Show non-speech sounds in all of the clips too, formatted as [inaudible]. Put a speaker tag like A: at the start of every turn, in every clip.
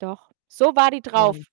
A: Doch, so war die drauf.
B: Wow.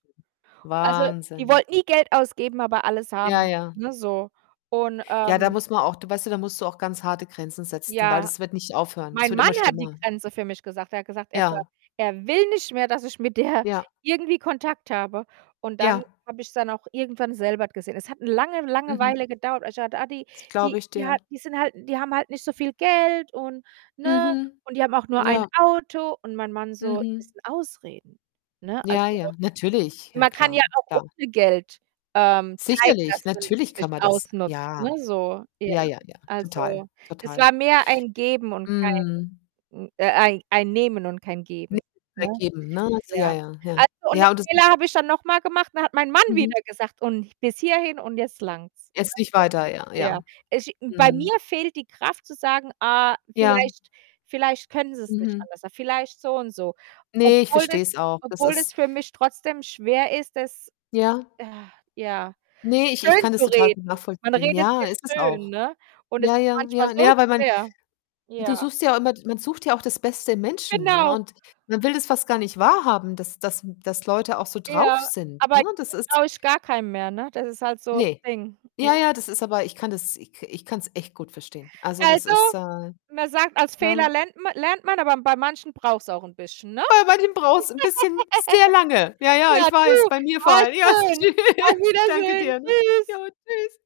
A: Also, die
B: Wahnsinn.
A: wollte nie Geld ausgeben, aber alles
B: Ja,
A: haben,
B: ja.
A: ne, so. Und,
B: Ja, da
A: ähm
B: muss man auch du weißt du, da musst du auch ganz harte Grenzen setzen, weil
A: Ja,
B: das wird nicht aufhören. Das
A: mein
B: wird
A: Mann
B: immer
A: hat die
B: schlimmer.
A: Grenze für mich gesagt. Er hat gesagt, er ver
B: Ja.
A: er will nicht mehr, dass ich mit der
B: Ja.
A: irgendwie Kontakt habe und
B: Ja.
A: dann habe ich's dann auch irgendwann selber gesehen. Es hat 'ne lange, lange
B: Mhm.
A: Weile gedauert [unintelligible] Ah, die
B: Das
A: die
B: glaube ich
A: die
B: dir.
A: hat die sind halt die haben halt nicht so viel Geld und, ne,
B: Mhm.
A: und die haben auch nur 1
B: Ja.
A: Auto und mein Mann so: „Das
B: Mhm.
A: sind Ausreden, ne?“
B: Ja,
A: Also,
B: ja, natürlich. Ja
A: man kann
B: klar,
A: ja auch
B: klar.
A: ohne Geld, ähm, zeigen,
B: Sicherlich,
A: dass man sich
B: natürlich kann
A: nicht
B: man das.
A: ausnutzt, ne,
B: Ja.
A: so. Ja,
B: Ja, ja, ja, total,
A: also, es
B: total.
A: war mehr ein Geben und kein
B: Mhm.
A: n äh, ein ein Nehmen und kein
B: Nehmen
A: Geben,
B: und
A: ne?
B: kein geben, ne? So ja,
A: Ja.
B: ja, ja.
A: Also, und den
B: Ja, und das
A: Fehler
B: ist
A: habe ich dann nochmal gemacht und da hat mein Mann
B: Mhm.
A: wieder gesagt und: „Bis hierhin und jetzt langt's.“
B: Jetzt nicht weiter.
A: [unintelligible]
B: Ja, ja.
A: Ja, es bei
B: Mhm.
A: mir fehlt die Kraft zu sagen: „Ah,
B: Ja.
A: vielleicht vielleicht können sie's nicht
B: Mhm.
A: anders. Vielleicht so und so.“
B: Ne, ich
A: Obwohl es
B: verstehe es auch. Das
A: obwohl es
B: ist
A: für mich trotzdem schwer ist, das,
B: Ja.
A: ah, ja
B: Ne, ich ich kann das total gut
A: schönzureden. Man
B: nachvollziehen.
A: redet's
B: Ja,
A: sich
B: ist es
A: schön,
B: auch.
A: ne? Und es
B: Ja,
A: ist
B: ja,
A: manchmal
B: ja. Na
A: so
B: ja, weil man
A: schwer.
B: du
A: Ja.
B: suchst ja immer d man sucht ja auch das Beste im Menschen, ne,
A: Genau.
B: und man will das fast gar nicht wahrhaben, dass dass dass Leute auch so drauf
A: Ja,
B: sind,
A: aber
B: ne? Das
A: jetzt
B: ist
A: traue ich gar keinem mehr, ne? Das ist halt so das
B: Ne.
A: Ding. Ja.
B: Ja, ja, das ist aber ich kann das ich ka ich kann's echt gut verstehen. Also, das ist
A: Also,
B: äh,
A: man sagt, aus Fehlern
B: ne?
A: lernt ma lernt man, aber bei manchen braucht's auch 'n bisschen, ne?
B: Bei manchen braucht's 'n bisschen
A: [giggles]
B: sehr lange. Ja, ja,
A: Ja,
B: ich weiß,
A: du.
B: bei mir vor
A: Ah,
B: allem. Ja,
A: schön. Auf
B: tschüss. Danke
A: Wiedersehen.
B: dir, ne?
A: Tschüss.
B: Jo, tschüss.